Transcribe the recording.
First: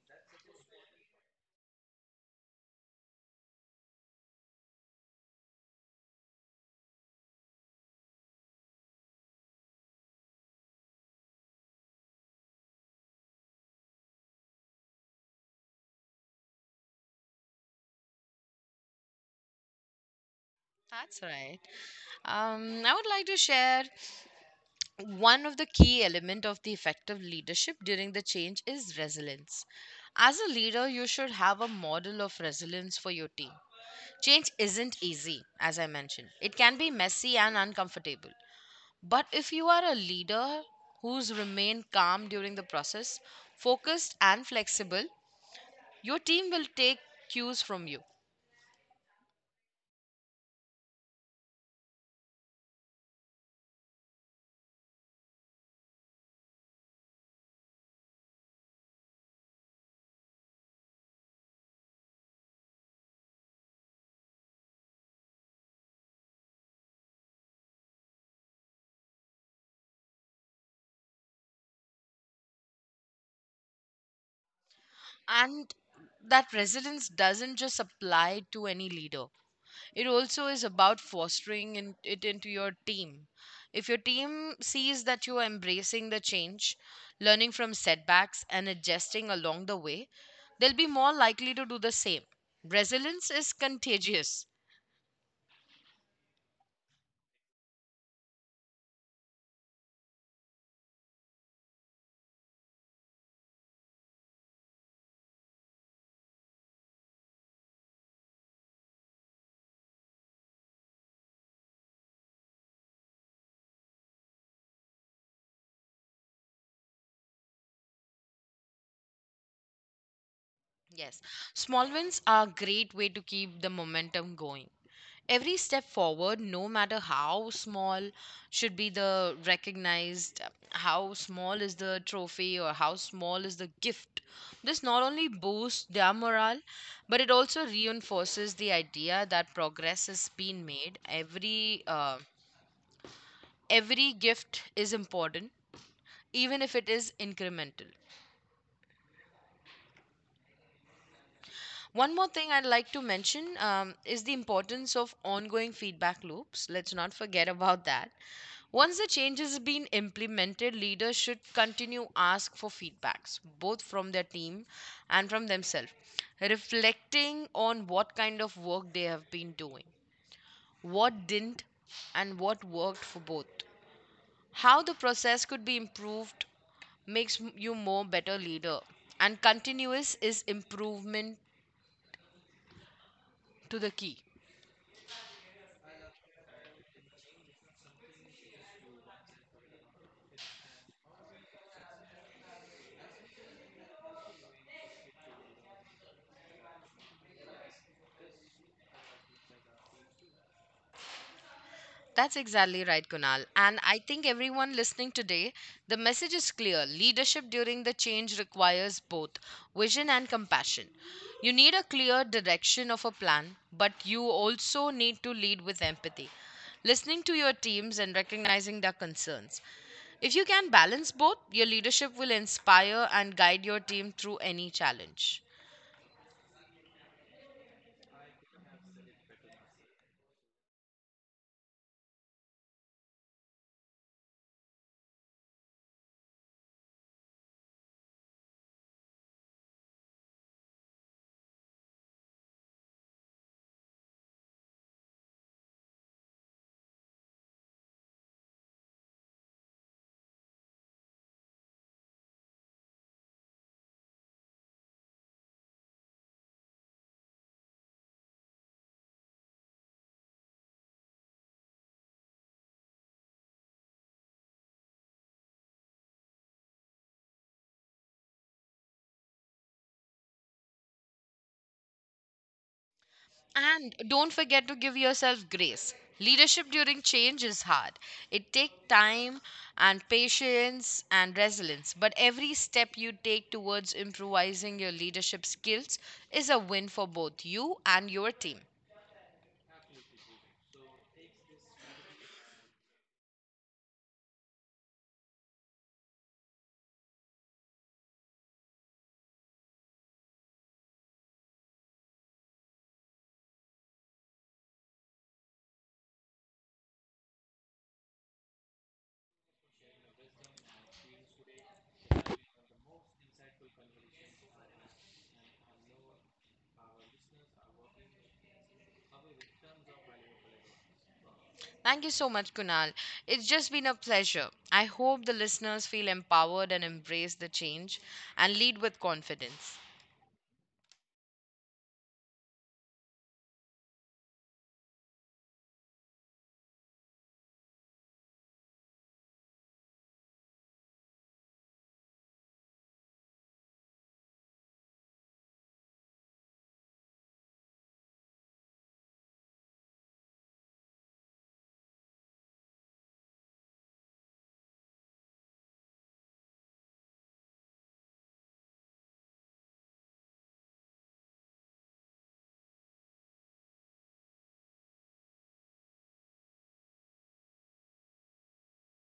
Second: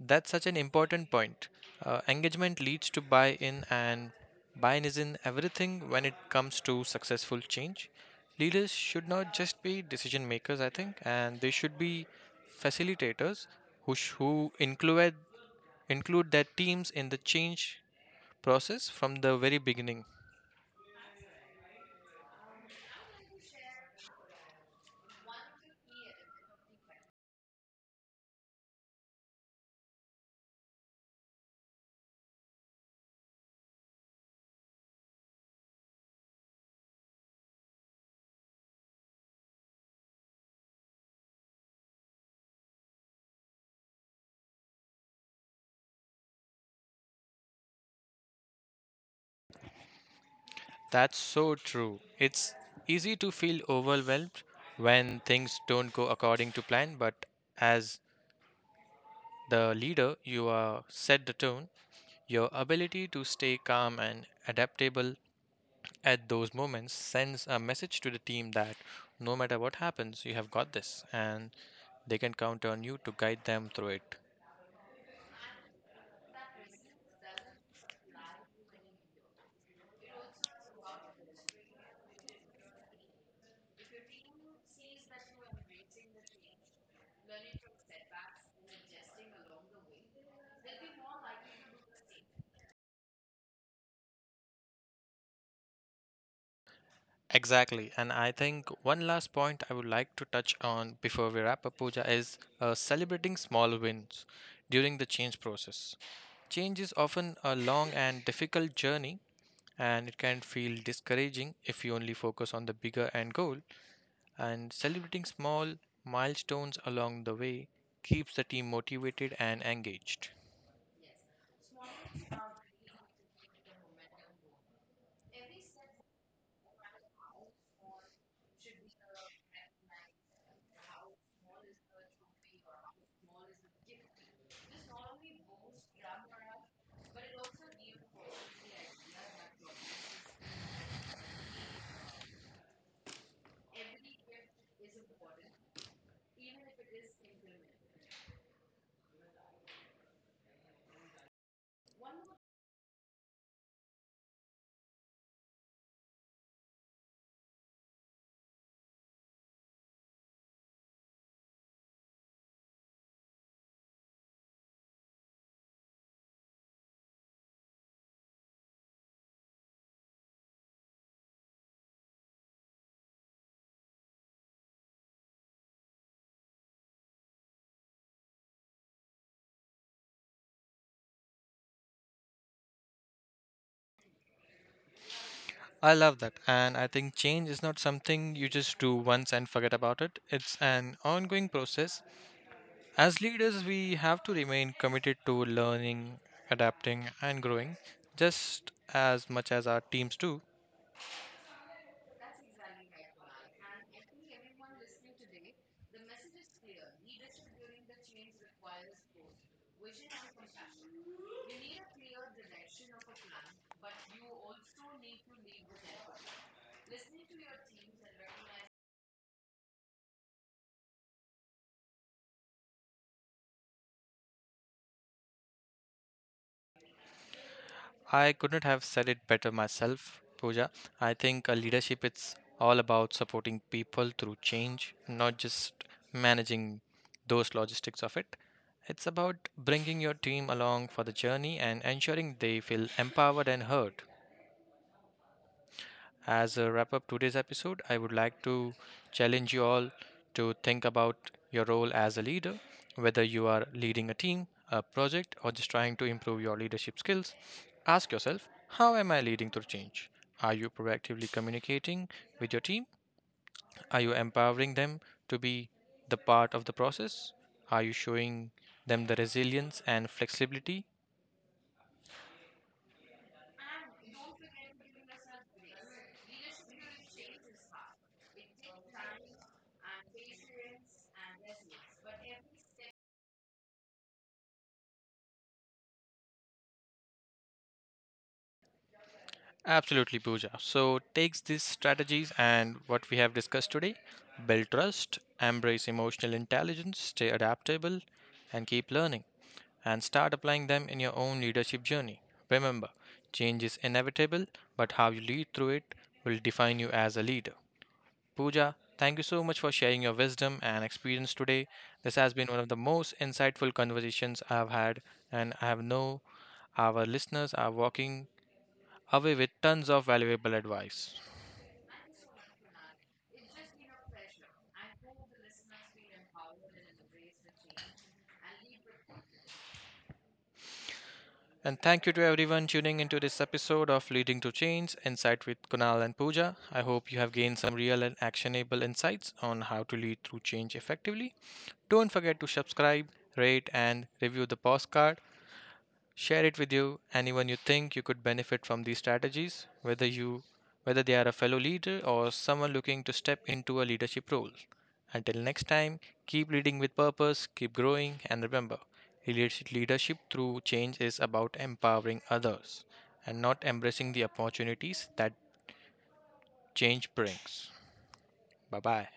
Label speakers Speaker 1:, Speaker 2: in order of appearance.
Speaker 1: That's such an important point. Engagement leads to buy in, and buy in is in everything when it comes to successful change. Leaders should not just be decision makers, I think, and they should be facilitators who include their teams in the change process from the very beginning.
Speaker 2: That's right. I would like to share one of the key element of the effective leadership during the change is resilience. As a leader, you should have a model of resilience for your team. Change isn't easy, as I mentioned. It can be messy and uncomfortable. But if you are a leader who's remained calm during the process, focused and flexible, your team will take cues from you.
Speaker 1: That's so true. It's easy to feel overwhelmed when things don't go according to plan, but as the leader you are, set the tone. Your ability to stay calm and adaptable at those moments sends a message to the team that no matter what happens, you have got this and they can count on you to guide them through it.
Speaker 2: And that resilience doesn't just apply to any leader, it also is about fostering in, it into your team. If your team sees that you are embracing the change, learning from setbacks and adjusting along the way, they'll be more likely to do the same. Resilience is contagious.
Speaker 1: Exactly. And I think one last point I would like to touch on before we wrap up, Pooja, is celebrating small wins during the change process. Change is often a long and difficult journey and it can feel discouraging if you only focus on the bigger end goal. And celebrating small milestones along the way keeps the team motivated and engaged.
Speaker 2: Yes, small wins are a great way to keep the momentum going. Every step forward, no matter how small, should be the recognized. How small is the trophy or how small is the gift? This not only boosts their morale, but it also reinforces the idea that progress has been made. Every gift is important, even if it is incremental. One more thing I'd like to mention is the importance of ongoing feedback loops. Let's not forget about that. Once the change has been implemented, leaders should continue ask for feedbacks, both from their team and from themselves, reflecting on what kind of work they have been doing, what didn't, and what worked for both. How the process could be improved you more better leader and continuous is improvement to the key.
Speaker 1: I love that, and I think change is not something you just do once and forget about it. It's an ongoing process. As leaders, we have to remain committed to learning, adapting, and growing just as much as our teams do.
Speaker 2: That's exactly right, Kunal. And I think everyone listening today, the message is clear. Leadership during the change requires both vision and compassion. You need a clear direction of a plan, but you also need to lead with empathy, listening to your teams and recognizing their concerns. If you can balance both, your leadership will inspire and guide your team through any challenge.
Speaker 1: I couldn't have said it better myself, Pooja. I think leadership, it's all about supporting people through change, not just managing those logistics of it. It's about bringing your team along for the journey and ensuring they feel empowered and heard. As a wrap up today's episode, I would like to challenge you all to think about your role as a leader, whether you are leading a team, a project, or just trying to improve your leadership skills. Ask yourself, how am I leading to change? Are you proactively communicating with your team? Are you empowering them to be the part of the process? Are you showing them the resilience and flexibility?
Speaker 2: And don't forget to give yourself grace. Leadership during change is hard. It takes time and patience and resilience, but every step you take towards improvising your leadership skills is a win for both you and your team.
Speaker 1: Absolutely, Pooja. So, takes these strategies and what we have discussed today, build trust, embrace emotional intelligence, stay adaptable, and keep learning, and start applying them in your own leadership journey. Remember, change is inevitable, but how you lead through it will define you as a leader. Pooja, thank you so much for sharing your wisdom and experience today. This has been one of the most insightful conversations I've had, and I have know our listeners are walking away with tons of valuable advice.
Speaker 2: Thank you so much, Kunal. It's just been a pleasure. I hope the listeners feel empowered and embrace the change and lead with confidence.
Speaker 1: And thank you to everyone tuning into this episode of Leading to Change Insight with Kunal and Pooja. I hope you have gained some real and actionable insights on how to lead through change effectively. Don't forget to subscribe, rate, and review the postcard. Share it with you anyone you think you could benefit from these strategies, whether they are a fellow leader or someone looking to step into a leadership role. Until next time, keep leading with purpose, keep growing, and remember, leadership through change is about empowering others and not embracing the opportunities that change brings. Bye bye.